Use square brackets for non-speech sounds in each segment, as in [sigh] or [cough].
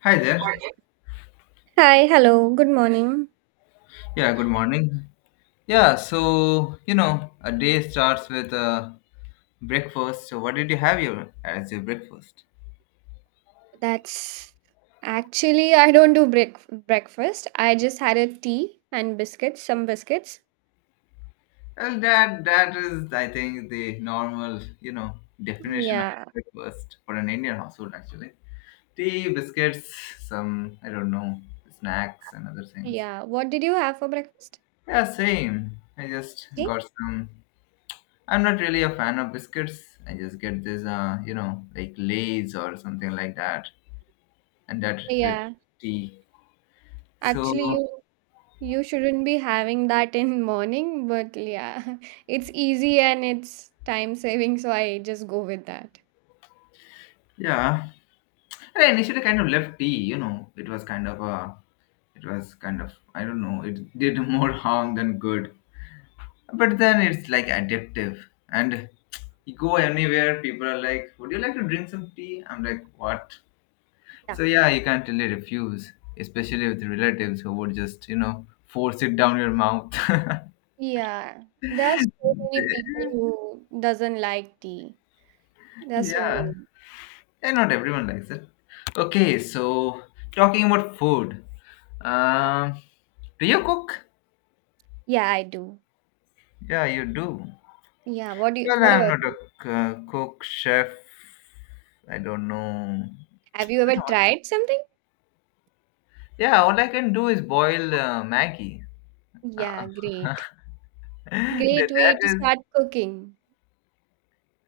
Hi there. Hi, hello, good morning. Yeah, good morning. Yeah, so, you know, a day starts with breakfast. So, what did you have your as your breakfast? That's actually, I don't do breakfast. I just had a tea and biscuits, some biscuits. Well, that is, I think, the normal, you know, definition of Yeah, breakfast for an Indian household, actually. Tea, biscuits, some, I don't know, snacks and other things. yeah. What did you have for breakfast? Yeah, same. I just Tea? got some. I'm not really a fan of biscuits. I just get this, you know, like Lay's or something like that and that with Yeah. tea. Actually, So you shouldn't be having that in morning, but yeah, [laughs] it's easy and it's time saving, so I just go with that. yeah, I initially kind of left tea. You know, it was kind of a, it was kind of I don't know. It did [laughs] more harm than good. But then it's like addictive, and you go anywhere, people are like, "Would you like to drink some tea?" I'm like, "What?" Yeah. So yeah, you can't really refuse, especially with relatives who would just you know force it down your mouth. Yeah. There are so many people [laughs] who doesn't like tea. There are so yeah. many. Yeah, not everyone likes it. Okay, so talking about food, um, do you cook? Yeah, I do. Yeah, you do. Yeah, what do you, Well, what I'm about not a you? Cook, chef. I don't know. Have you ever tried something? Yeah, all I can do is boil Maggie. Uh, Yeah, [laughs] great. Great that that way to is, start cooking.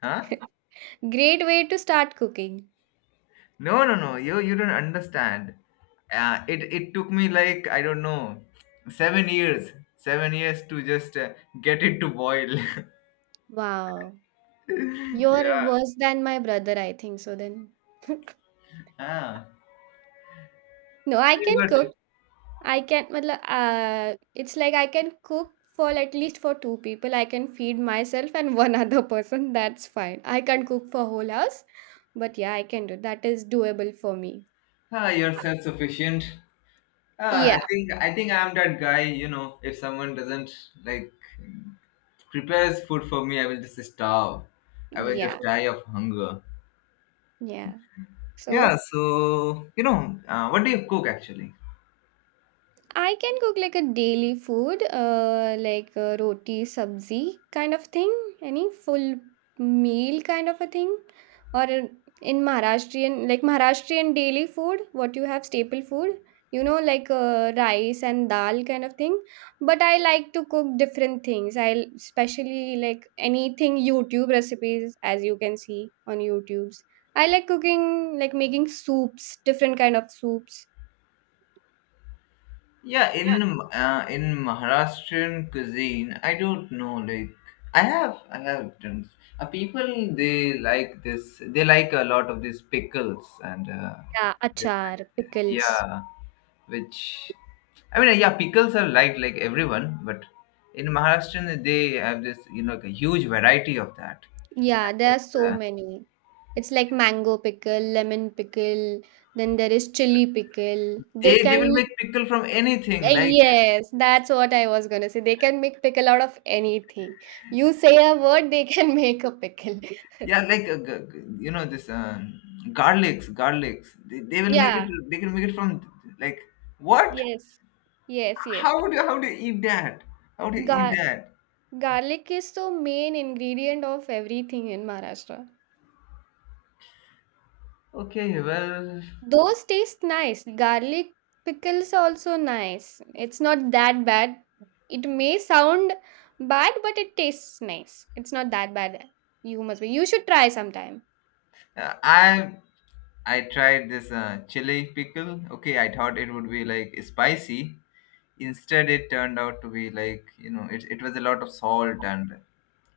Huh? Great way to start cooking. No, no, no. You don't understand. It took me like I don't know, 7 years, 7 years to just get it to boil. Wow. [laughs] You're yeah. worse than my brother, I think so then. [laughs] Ah, No, so I you can got cook. I can, matlab, it's like I can cook for at least for two people. I can feed myself and [laughs] one other person. That's fine. I can't cook for whole house, but yeah, I can do. That is doable for me. ah, you're self-sufficient. Ah, Yeah, I think I'm that guy. You know, if someone doesn't like prepares food for me, I will just starve. I will yeah, just die of hunger. yeah. Yeah. So So you know, what do you cook actually? I can cook like a daily food, like roti, sabzi kind of thing, any full meal kind of a thing, or in Maharashtrian, like Maharashtrian daily food, what you have staple food, you know, like rice and dal kind of thing. But I like to cook different things. I especially like anything YouTube recipes, as you can see on YouTube's. I like cooking, like making soups, different kind of soups. Yeah, in Maharashtrian cuisine, I don't know. Like, I have done. People they like this. They like a lot of these pickles and Yeah, this- achar, pickles. yeah, which I mean, yeah, pickles are liked like everyone, but in Maharashtra they have this you know like a huge variety of that. Yeah, there are so Like, many. It's like mango pickle, lemon pickle, then there is chili pickle. they they will make pickle from anything, like Yes, that's what I was gonna say. They can make pickle out of anything. You say a word, they can [laughs] make a pickle. yeah, like you know this garlics. They will make it. Yeah, They can make it from like what? yes, yes, yes, How yes. would you how do you eat that? How do you eat Gar that? garlic is the main ingredient of everything in Maharashtra. Okay, well, Those taste nice. Garlic pickles are also nice. It's not that bad. It may sound bad, but it tastes nice. It's not that bad. You must be. You should try sometime. uh, I I tried this chili pickle. Okay, I thought it would be like spicy. Instead, it turned out to be like, you know, it was a lot of salt and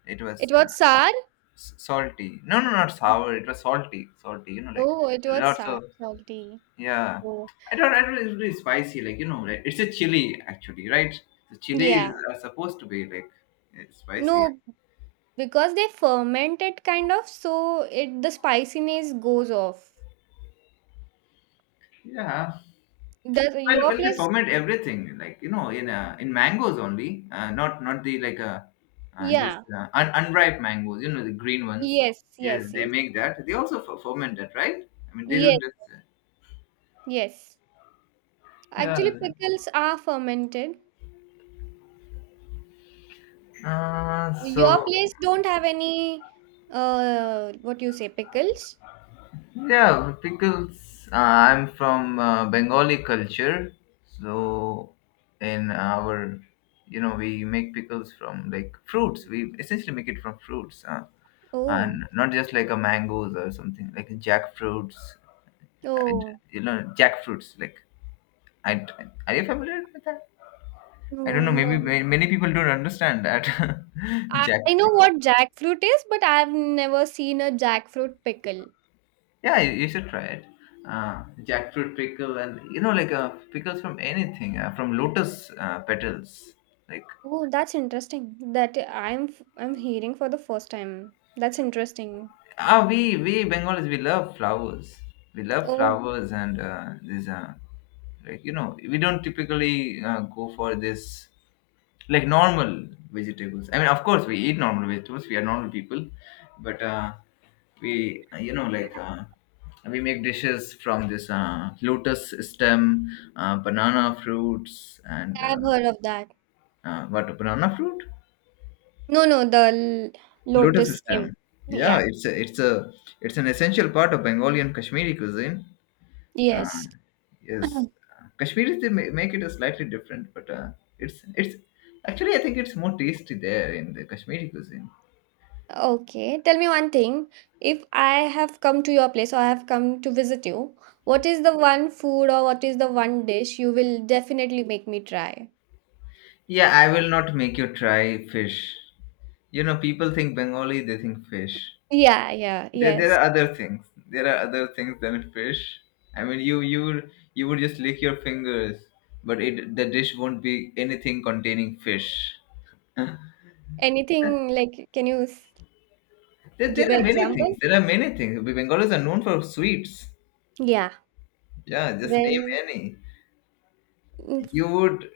it was It was sour. Salty. No, no, not sour. It was salty. You know, like Oh, it was lots sour, of salty. yeah. Oh, I don't. I don't. It's really spicy. Like you know, like, it's a chili actually, right? The chilies yeah. are supposed to be like eh, spicy. No, because they ferment it kind of, so it the spiciness goes off. Yeah. Does Well, your well, they place? ferment everything, like you know, in mangoes only, not the like Yeah. Unripe mangoes, you know, the green ones. Yes. Yes, Yes. they Yes. make that. They also ferment that, right? I mean, they don't Yes. just. Yes. Yeah. Actually, pickles are fermented. Your So place don't have any what you say pickles? yeah, pickles. I'm from Bengali culture, so in our, you know, we make pickles from like fruits. We essentially make it from fruits. And Oh, not just like a mangoes or something like jackfruits uh, oh, you know jackfruits like I, are you familiar with that? I don't no, know, maybe no. Many people don't understand that. [laughs] I know Jackfruit, what jackfruit is, but I've never seen a jackfruit pickle. yeah, you should try it. Jackfruit pickle and you know like pickles from anything, from lotus petals like. Oh, that's interesting. That I'm hearing for the first time. That's interesting. Ah, we bengalis, we love flowers. We love Oh, flowers and these like you know, we don't typically go for this like normal vegetables. I mean, of course we eat normal vegetables, we are normal people, but we you know like we make dishes from this lotus stem, banana fruits and I've heard of that. What, banana fruit, No, no, the l- lotus lotus stem, stem. yeah. Yeah. It's a, it's a it's an essential part of Bengali and Kashmiri cuisine. Uh, Yes. yes, [clears throat] Kashmiris they make it a slightly different, but it's actually I think it's more tasty there in the Kashmiri cuisine. Okay, tell me one thing. If I have come to your place or I have come to visit you, what is the one food or what is the one dish you will definitely make me try? Yeah, I will not make you try fish. You know, people think Bengali, they think fish. Yeah, yeah, There yes. are other things. There are other things than fish. I mean, you would just lick your fingers, but it the dish won't be anything containing fish. Anything like, can you There, give there are an many things. example? There are many things. Bengalis are known for sweets. Yeah. Yeah, just name Well, any. mm, You would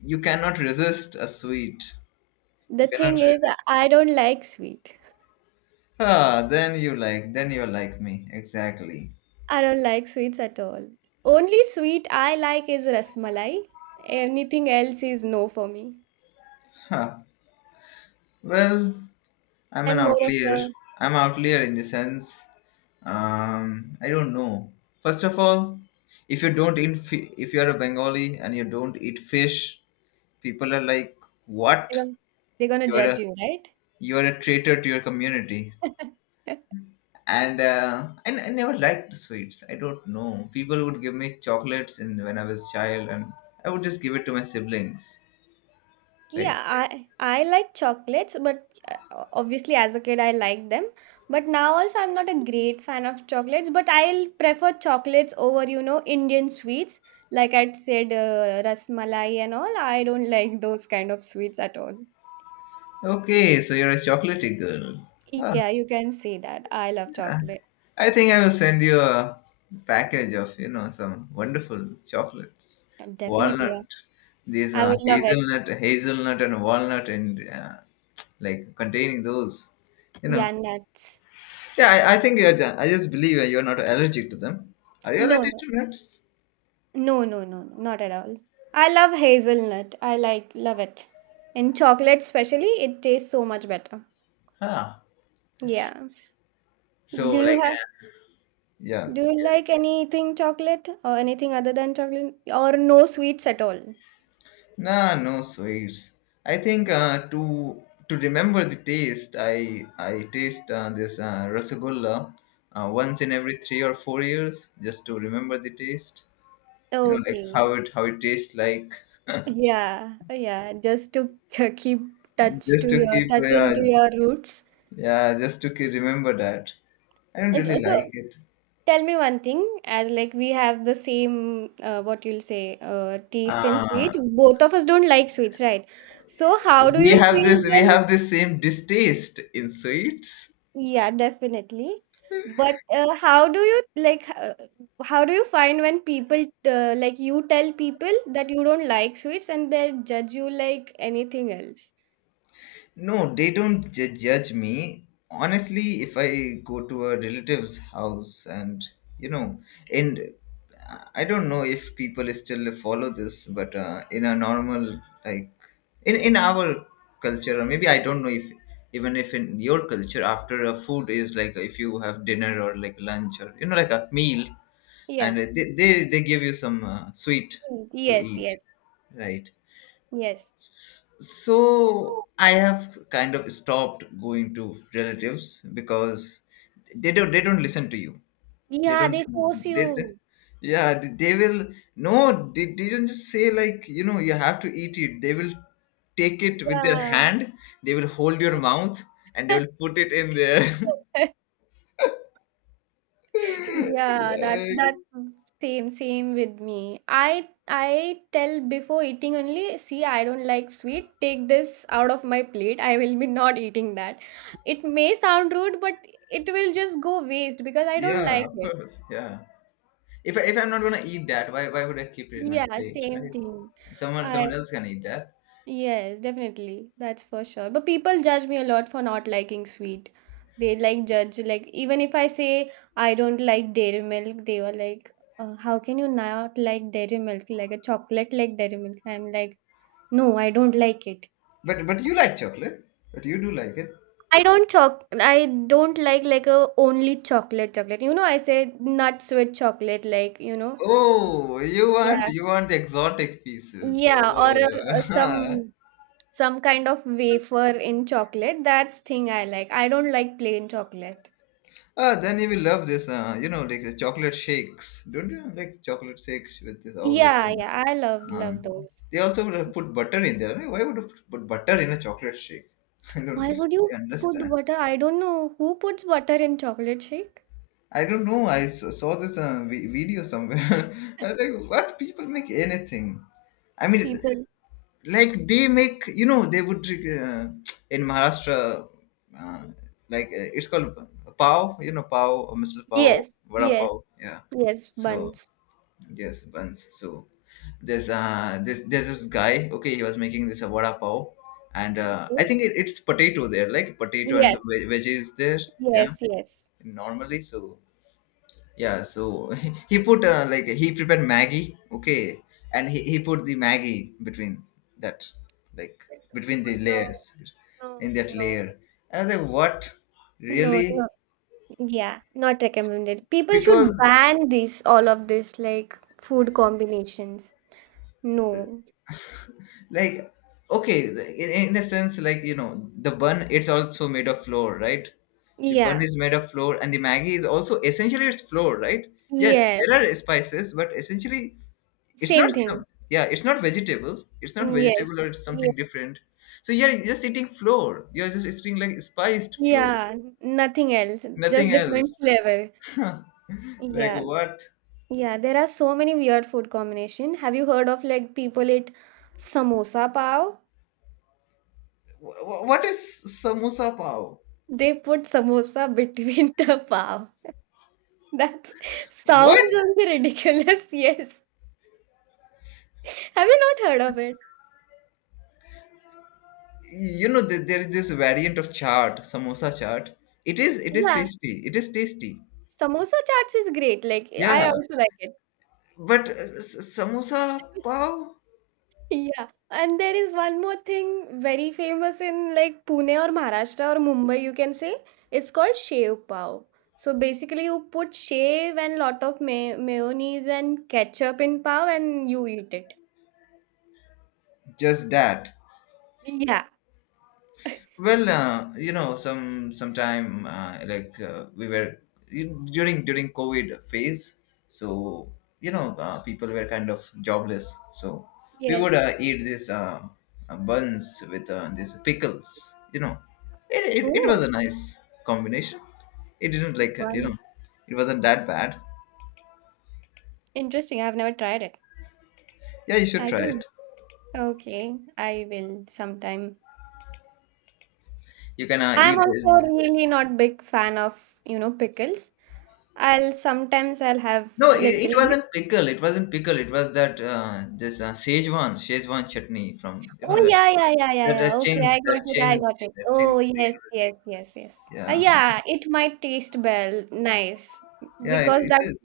you cannot resist a sweet, the you cannot thing is, resist. I don't like sweet. Ah, then you like, then you're like me exactly. I don't like sweets at all. Only sweet I like is rasmalai. Anything else is no for me. Huh. Well, I'm an I'm more of outlier. a, I'm outlier in the sense, I don't know. First of all, if you don't eat if you're a Bengali and you don't eat fish, people are like what? they're gonna they're gonna you're a judge you, right? you're a traitor to your community. And I never liked sweets. I don't know, people would give me chocolates in when I was child, and I would just give it to my siblings like. Yeah, I like chocolates, but obviously as a kid I liked them. But now also I'm not a great fan of chocolates, but I'll prefer chocolates over, Indian sweets. Like I'd said, rasmalai and all. I don't [laughs] like those kind of sweets at all. Okay, so you're a chocolatey girl. Huh, Yeah, you can say that. I love yeah. chocolate. I think I will send you a package of you know some wonderful chocolates, Definitely. walnut, Yeah. these I are would love it. hazelnut, hazelnut and walnut and like containing those, you know. Yeah, nuts. Yeah, I think I just believe you're not allergic to them. Are you No, allergic to no. nuts? No, no, no, no, not at all. I love hazelnut. I like love it. In chocolate especially, it tastes so much better. Huh. Yeah. So Do you like have yeah, do you yeah. like anything chocolate or anything other than chocolate or no sweets at all? Nah, no sweets. I think to remember the taste, I taste this rasagulla, once in every 3 or 4 years, just to remember the taste. You know, like Okay. How it tastes like, Yeah. Yeah, just to [laughs] keep touch just to to your keep touch into yeah, your roots. yeah, just to keep, remember that. I don't And really so like it. tell me one thing, as like we have the same, what you'll say, taste in Uh, sweet. Both of us don't like sweets, right? So how do we you have this, feel we when? have this same distaste in sweets. Yeah, definitely. But how do you like? How do you find when people like you tell people that you don't like sweets and they judge you like anything else? No, they don't judge me. Honestly, if I go to a relative's house and, you know, and I don't know if people still follow this, but in a normal, like, in our culture, or maybe I don't know if, even if in your culture, after a food is like if you have dinner or like lunch or, you know, like a meal, and Yeah. they give you some sweet Mm. to Yes. eat, Yes. right? Yes. So I have kind of stopped going to relatives because they don't listen to you. They Yeah, don't they force they- you. yeah, they will no, they, they don't just say like you know you have to eat it. They will take it with their Yeah. hand. They will hold your mouth and they will put it in there. [laughs] [laughs] Yeah, that's Like, that's same with me. I tell before eating only, see, I don't like sweet. Take this out of my plate. I will be not eating that. It may sound rude, but it will just go waste because I don't yeah, like of it. course, yeah. If I, if I'm not gonna eat that, why would I keep it in my Yeah, plate, right? same thing. Someone I someone else can eat that. Yes, definitely. That's for sure. But people judge me a lot for not liking sweet. They like judge like even if I say I don't like dairy milk, they were like, "How can you not like dairy milk? Like a chocolate like dairy milk?" I'm like, "No, I don't like it." But you like chocolate. But you do like it. I don't choc. I don't like a only chocolate chocolate. You know, I say nuts with chocolate, like, Oh, you want yeah, you want the exotic pieces. yeah, or a Oh, [laughs] some kind of wafer in chocolate, that's thing I like. I don't like plain chocolate. ah, then you will love this. You know, like the chocolate shakes. Don't you like chocolate shakes with this all this? Yeah, yeah, I love um, those. they also would have put butter in there, right? Why would have put butter in a chocolate shake? [laughs] I don't Why would really you put understand. butter? I don't know who puts butter in chocolate shake. I don't know. I saw this video somewhere. [laughs] I was like, what, people make anything? I mean, People. like they make you know they would in Maharashtra, uh, like it's called pav, you know, pav or Mr. Pav, Yes, vada yes, pav, yeah. yes, So buns. yes, buns. So there's this guy, okay, he was making this a vada pav, and I Okay. think it's potato there like potato and some Yes, veggies there, yeah, yes, yes. normally. So yeah, so [laughs] he put like he prepared Maggie, okay, and he put the Maggie between that, like between the No, layers, in no, that no. layer. And I was like, what? No, Really? no. Yeah, not recommended. People Because should ban this, all of this, like food combinations. No. like okay, in a sense, like you know, the bun, it's also made of flour, right? The bun Yeah. is made of flour, and the Maggie is also essentially it's flour, right? Yeah, Yes. there are spices, but essentially it's not Same some, thing. yeah, it's not vegetables. It's not Mm, yes. vegetable or it's Ye something different. So yeah, you're just eating flour. You're just eating like spiced flour, yeah, nothing else, just nothing else. different flavor. [laughs] Like Yeah, what? yeah, there are so many weird food combination. Have you heard of like people eat samosa pav? What is samosa pav? They put samosa between [laughs] the pav. That What? sounds only ridiculous. [laughs] Yes. Have you not heard of it? You know, there is this variant of chaat, samosa chaat. It is Yeah, tasty. It is tasty. samosa chaats is great. Like Yeah, I also like it. but samosa pav, Yeah, and there is one more thing very famous in like Pune or Maharashtra or Mumbai, you can say. It's called shev pav. So basically, you put shev and lot of mayonnaise and ketchup in pav, and you eat it. just that. Yeah. Well, you know, some sometime like we were during COVID phase, so you know people were kind of jobless, so we would Yes. Eat this buns with these pickles. You know, it it was a Oh, nice combination. It didn't like you wow. know, it wasn't that bad. Interesting. I've never tried it. Yeah, you should I try think. it. Okay, I will sometime. You can I'm eat it. also really not big fan of, pickles. I'll sometimes I'll have No, it little bit. wasn't pickle. It wasn't pickle. It was that this Szechuan chutney from Oh, That, yeah, yeah, yeah, yeah, that yeah. Okay, changed. I got That it. I changed. got it. That Oh, changed yes, secret. yes, yes, yes. Yeah. Yeah, it might taste well, nice, Yeah. It, because it that is.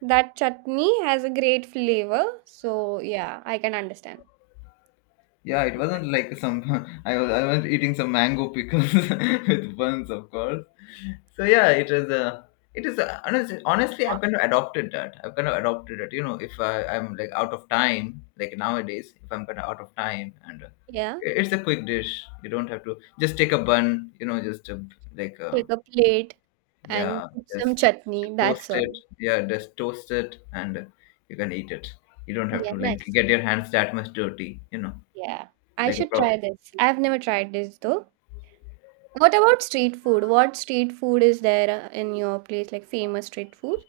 that chutney has a great flavor. So yeah, I can understand. Yeah. It wasn't like some. [laughs] I was eating some mango pickles [laughs] with buns, of course. So yeah, it was a. It is a, honestly, I've kind of adopted that. I've kind of adopted it. You know, if I, I'm like out of time, like nowadays, if I'm kind of out of time, and Yeah, it's a quick dish. You don't have to just take a bun. You know, just like take a plate and yeah, put some just chutney. That's toast all. it. Yeah, just toast it and you can eat it. You don't have Yeah, to like nice. get your hands that much dirty, Yeah, I like a should prop. try this. I've never tried this though. What about street food? What street food is there in your place, like famous street food?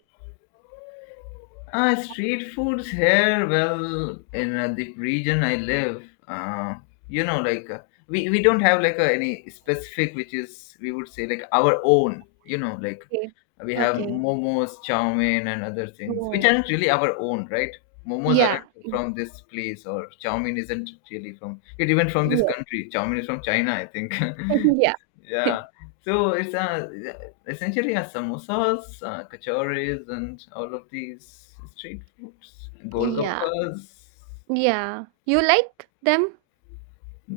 Street foods here, well, in the region I live, you know, like uh, we don't have like any specific, which is, we would say like our own, Okay. we have Okay. momos, chow mein, and other things which Oh. aren't really our own, right? Momos Yeah. aren't from this place, or chow mein isn't really from it. Even from this Yeah. country, chow mein is from China, I think. [laughs] Yeah. [laughs] yeah. So it's essentially a samosas, kachoris, and all of these street foods, Yeah. golgappas, Yeah. You like them?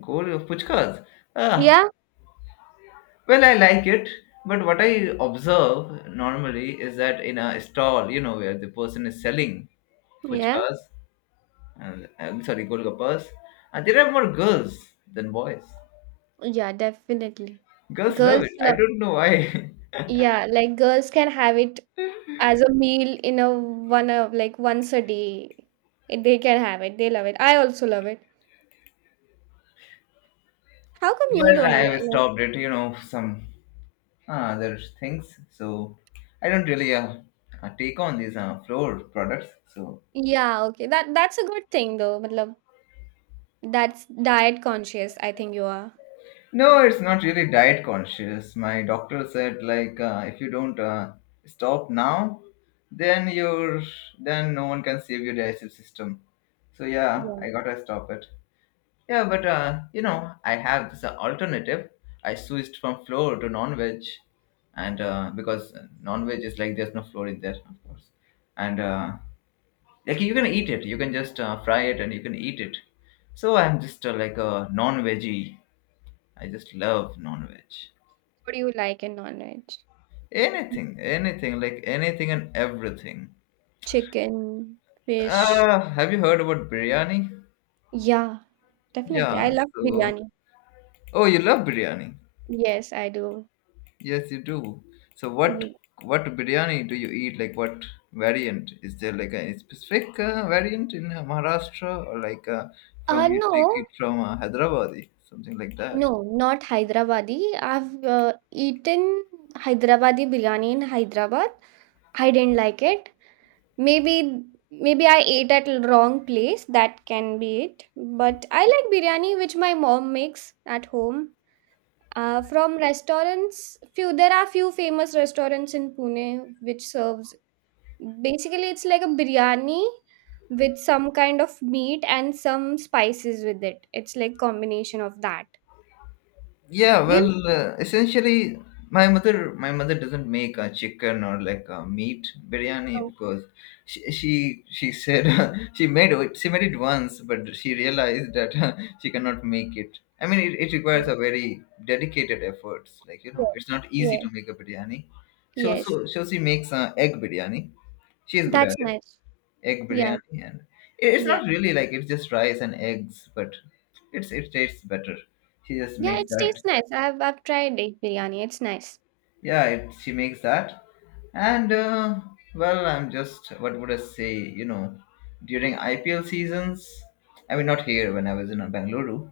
gol puchkas. Ah, Yeah. well, I like it, but what I observe normally is that in a stall, you know, where the person is selling Yeah. fuchkas, and I'm sorry, golgappas, and there are more girls than boys. Yeah, definitely. Girls love it. Girls I love, don't know why. yeah, like girls can have it as a meal in a one of like once a day. They can have it. They love it. I also love it. How come [laughs] you well, don't I like, have like stopped it, some other things. So I don't really take on these floor products. So yeah, okay. That's a good thing though. Matlab, that's diet conscious, I think you are. no, it's not really diet conscious. My doctor said like if you don't stop now, then you're then no one can save your digestive system. So yeah, Yeah. I gotta stop it. Yeah, but you know I have this alternative. I switched from flour to non-veg, and because non-veg is like there's no flour in there, of course, and like you can eat it. You can just fry it and you can eat it. So I'm just like a non-veggie. I just love non-veg. What do you like in non-veg? Anything, anything, like anything and everything. Chicken, fish. Have you heard about biryani? Yeah, definitely. I Yeah, love so biryani. oh, you love biryani. Yes, I do. Yes, you do. So what Mm. what biryani do you eat? Like what variant? Is there like a specific variant in Maharashtra or like from you No, take it from Hyderabad, something like that? no, not Hyderabadi. I've eaten Hyderabadi biryani in Hyderabad. I didn't like it. Maybe maybe I ate at wrong place. That can be it. But I like biryani which my mom makes at home. From restaurants, few there are few famous restaurants in Pune which serves. Basically, it's like a biryani with some kind of meat and some spices with it. It's like combination of that. Yeah, well, You essentially, my mother doesn't make a chicken or like a meat biryani because she said [laughs] she made it once, but she realized that [laughs] she cannot make it. I mean, it requires Okay. a very dedicated efforts. Like you know, Yes. it's not easy to Yes. make a biryani. So Yes. so so she makes egg biryani. She is good at That's it. nice. Egg Yeah. biryani, and it's Yeah. not really like it's just rice and eggs, but it tastes better. She just Yeah, makes it that. tastes nice. I've tried egg biryani. It's nice. Yeah, she makes that and well, I'm just, what would I say, during IPL seasons, I mean not here, when I was in Bangalore.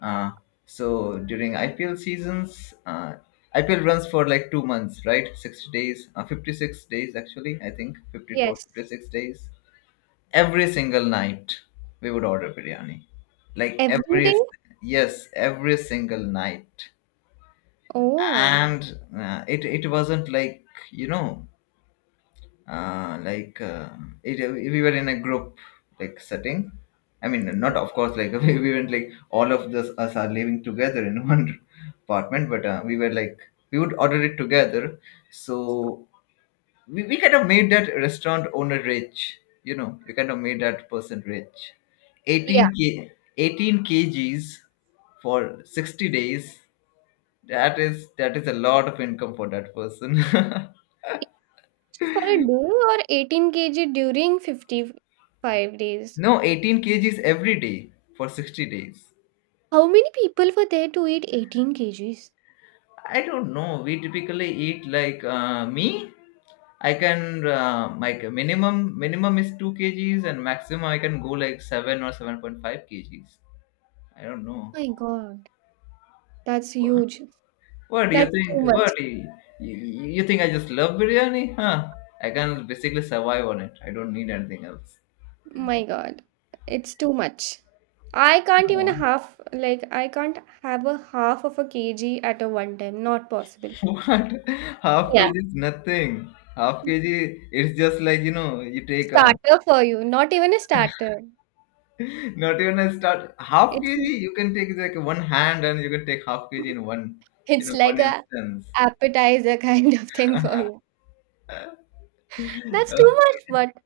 Uh, so during IPL seasons, IPL runs for like 2 months, right? 60 days, 56 days, actually. I think 52 or Yes. 56 days. Every single night we would order biryani, like Every every. day? Yes, every single night. Oh. And it wasn't like, you know, like, it we were in a group like setting. I mean, not of course like, [laughs] we weren't like all of this us are living together in [laughs] one apartment, but we were like, we would order it together. So we kind of made that restaurant owner rich. You know, we kind of made that person rich. Yeah. 18 k. 18 kgs for 60 days. That is a lot of income for that person. [laughs] For a day or 18 kg during 55 days. No, 18 kgs every day for 60 days. How many people were there to eat 18 kgs? I don't know. We typically eat like me. I can like minimum is 2 kgs, and maximum I can go like 7 or 7.5 kgs. I don't know. My God. That's huge. What do you That's too think? What much. do you, you, you think? I just love biryani, huh? I can basically survive on it. I don't need anything else. My God. It's too much. I can't even No. half, like, I can't have a half of a kg at a one time. Not possible. What? [laughs] Half Yeah. kg is nothing. Half kg, it's just like, you know, you take Starter for you, not even a starter. [laughs] not even a start. Half It's kg, you can take like one hand and you can take half kg in one, you it's know, one like a instance. appetizer [laughs] kind of thing for you. [laughs] That's okay, too much, but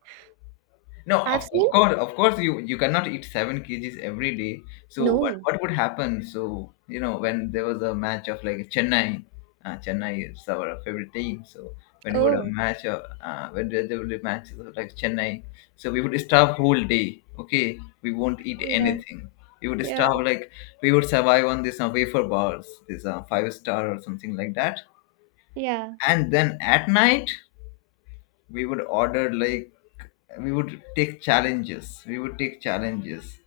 no, of, I've seen of course, of course, you cannot eat 7 kgs every day. So what no. what would happen? So you know when there was a match of like Chennai, Chennai is our favorite team. So when would a Oh, match of, when there would be matches of like Chennai, so we would starve whole day. Okay, we won't eat yeah, anything. We would yeah, starve like, we would survive on this wafer bars, this five star or something like that. yeah. And then at night we would order like, we would take challenges.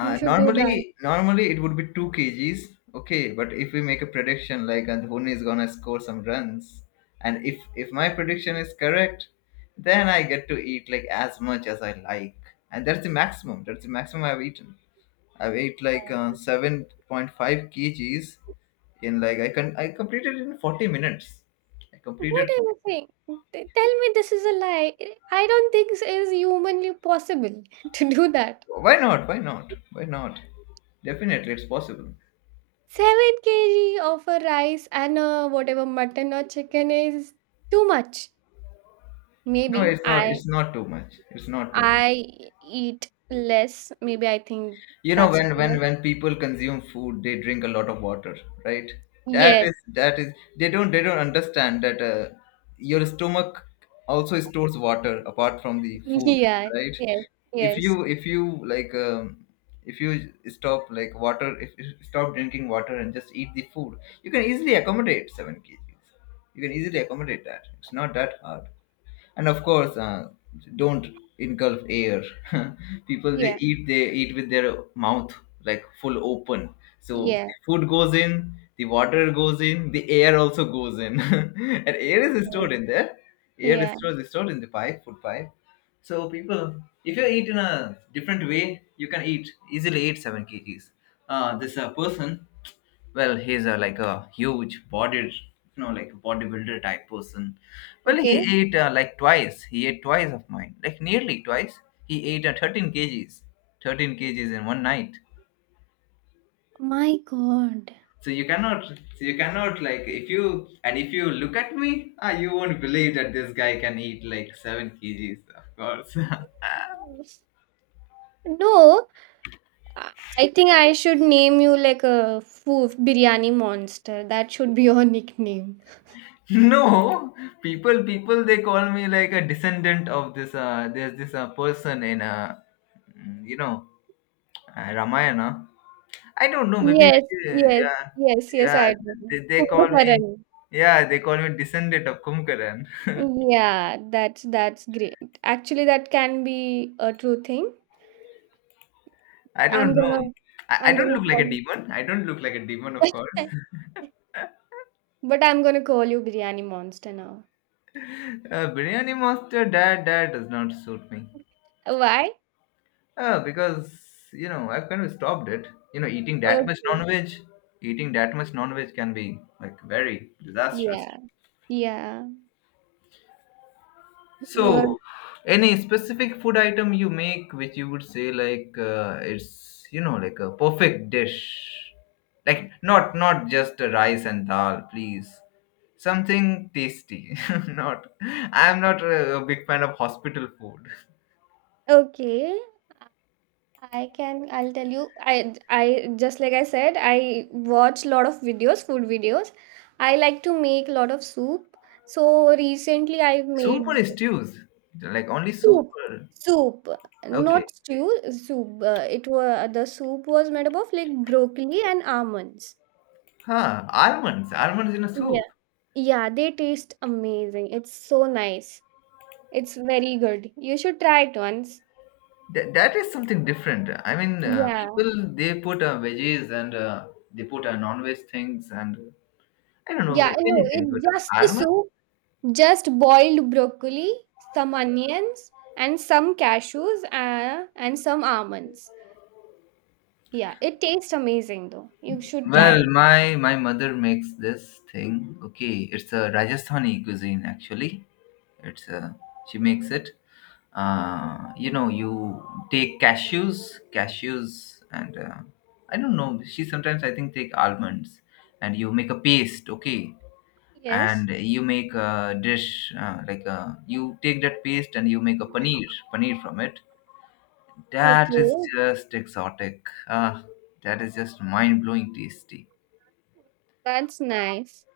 You should do that. normally normally it would be 2 kgs, okay, but if we make a prediction like Anthony is gonna score some runs, and if my prediction is correct, then I get to eat like as much as I like. And that's the maximum I've eaten. I've ate like 7.5 kgs. In like I completed in 40 minutes. I What are completed. you saying? Tell me this is a lie. I don't think it is humanly possible [laughs] to do that. Why not? Why not? Why not? Definitely, it's possible. 7 kg of a rice and a whatever mutton or chicken is too much. No, Maybe it's not. I It's not too much. It's not too much. I eat less. Maybe I think You know, that's too when when much. when people consume food, they drink a lot of water, right? Yes. That is they don't understand that, your stomach also stores water apart from the [laughs] food, Yeah. right? Yes. If Yes. you, like, if you stop like water if you stop drinking water and just eat the food, you can easily accommodate 7 kgs. You can easily accommodate that. It's not that hard. And of course, don't engulf air. [laughs] people, they Yeah. eat they eat with their mouth like full open, so Yeah. food goes in, the water goes in, the air also goes in [laughs] and air is Okay. stored in there. air is Yeah. stored, is stored in the pipe food pipe. So people, if you eat in a different way, you can eat easily eat 7 kgs. This person, well, like a huge body, you know, like bodybuilder type person. Well, Okay. he ate like twice. He ate twice of mine, like nearly twice. He ate 13 kgs, 13 kgs in one night. My God. So you cannot, so you cannot, like, if you look at me, ah, you won't believe that this guy can eat like 7 kgs. Of course, No. I I think I should name you like a food biryani monster. That should be your [laughs] nickname. [laughs] no, people they call me like a descendant of this. There's this person in, mm, you know, Ramayana. I don't know. Maybe we Yes, should, yes, yeah, yes, yes, yeah. I do. They call me, Kumbhakarani. yeah, they call me descendant of Kumkaran. [laughs] Yeah, that's great. Actually, that can be a true thing. I I'm don't know. gonna I I'm don't gonna look like a call demon. I don't look like a demon, of [laughs] course. but I'm gonna call you biryani monster now. [laughs] Biryani monster, that does not suit me. Why? Because you know I've kind of stopped it. You know, Okay. Eating that much non-veg can be like very disastrous. Yeah. Yeah. You're So, any specific food item you make which you would say like, it's, you know, like a perfect dish, like not just a rice and dal, please. Something tasty. [laughs] not, I'm not a big fan of hospital food. okay. I can, I'll tell you, I just like I said, I watch lot of videos, food videos. I like to make lot of soup. So recently I Soup made or stews? Like only soup? soup, Or. soup, Okay. not stew, soup. It was the soup was made up of like broccoli and almonds. Huh? Almonds. Almonds in a Yeah. soup. Yeah, they taste amazing. It's so nice. It's very good. You should try it once. That is something different. I mean, Yeah. people they put veggies and they put non-veg things and I don't know, Yeah, I know. many things, but It's just a almond. soup. Just boiled broccoli, some onions, and some cashews and some almonds. Yeah, it tastes amazing though. You should try Well, it. my mother makes this thing. Okay, it's a Rajasthani cuisine actually. It's a. She makes it. You know, you take cashews, and I don't know, she sometimes I think take almonds, and you make a paste. Okay, and Yes. you make a dish, like you take that paste and you make a paneer, from it. That is Okay. just exotic. Ah, that is just mind-blowing tasty. That's nice.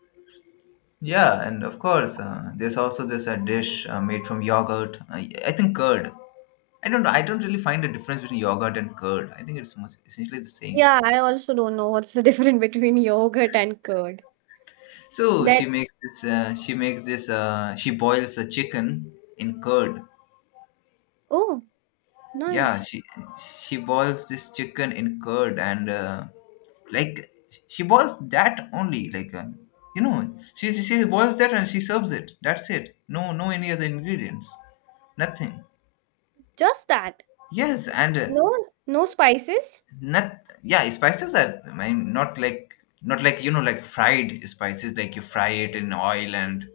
Yeah, and of course, there's also this dish made from yogurt. I think curd. I don't know. I don't really find a difference between yogurt and curd. I think it's essentially the same. Yeah, I also don't know what's the [laughs] difference between yogurt and curd. So That she makes this. She makes this. She boils a chicken in curd. Oh, Yeah, nice. she boils this chicken in curd, and like, she boils that only like, you know, she boils that and she serves it. That's it. No, no any other ingredients, nothing. Just that. Yes, and No, no spices. not, yeah, spices are, I mean, not like, you know, like fried spices, like you fry it in oil, and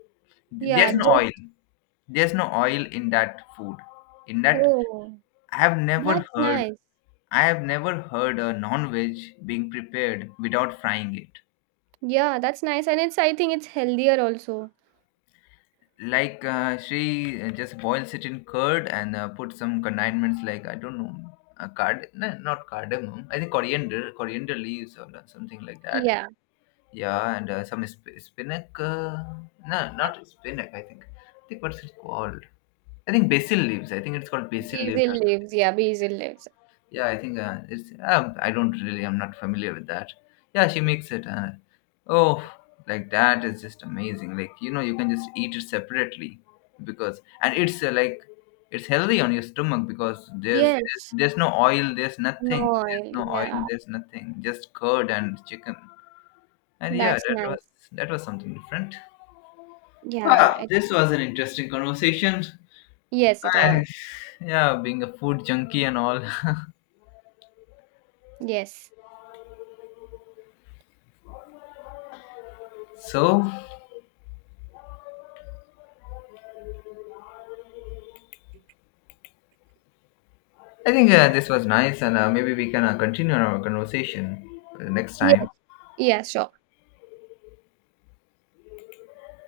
Yeah, there's no oil, just there's no oil in that food, in that. oh, i have never that's heard nice. I have never heard a non-veg being prepared without frying it. Yeah, that's nice and it's I think it's healthier also. Like, she just boils it in curd, and put some condiments, like I don't know, a card, no, not cardamom, I think Coriander leaves or something like that. Yeah, Yeah, and some spinach. No, not spinach, I think. I think, what's it called? I think basil leaves. I think it's called basil leaves basil or something. leaves. Yeah, basil leaves. Yeah, I think it's. I don't really. I'm not familiar with that. Yeah, she makes it. Oh, like that is just amazing. Like, you know, you can just eat it separately because, and it's like, it's healthy on your stomach because there's Yes. there's no oil, there's nothing, No, there's no oil, yeah, there's nothing, just curd and chicken. And yeah, that's nice. that was something different. Yeah, Ah, it this was an interesting conversation. yes, it I, was. yeah, being a food junkie and all. Yes. [laughs] so I think this was nice, and maybe we can continue our conversation next Yes. time. Yeah, sure.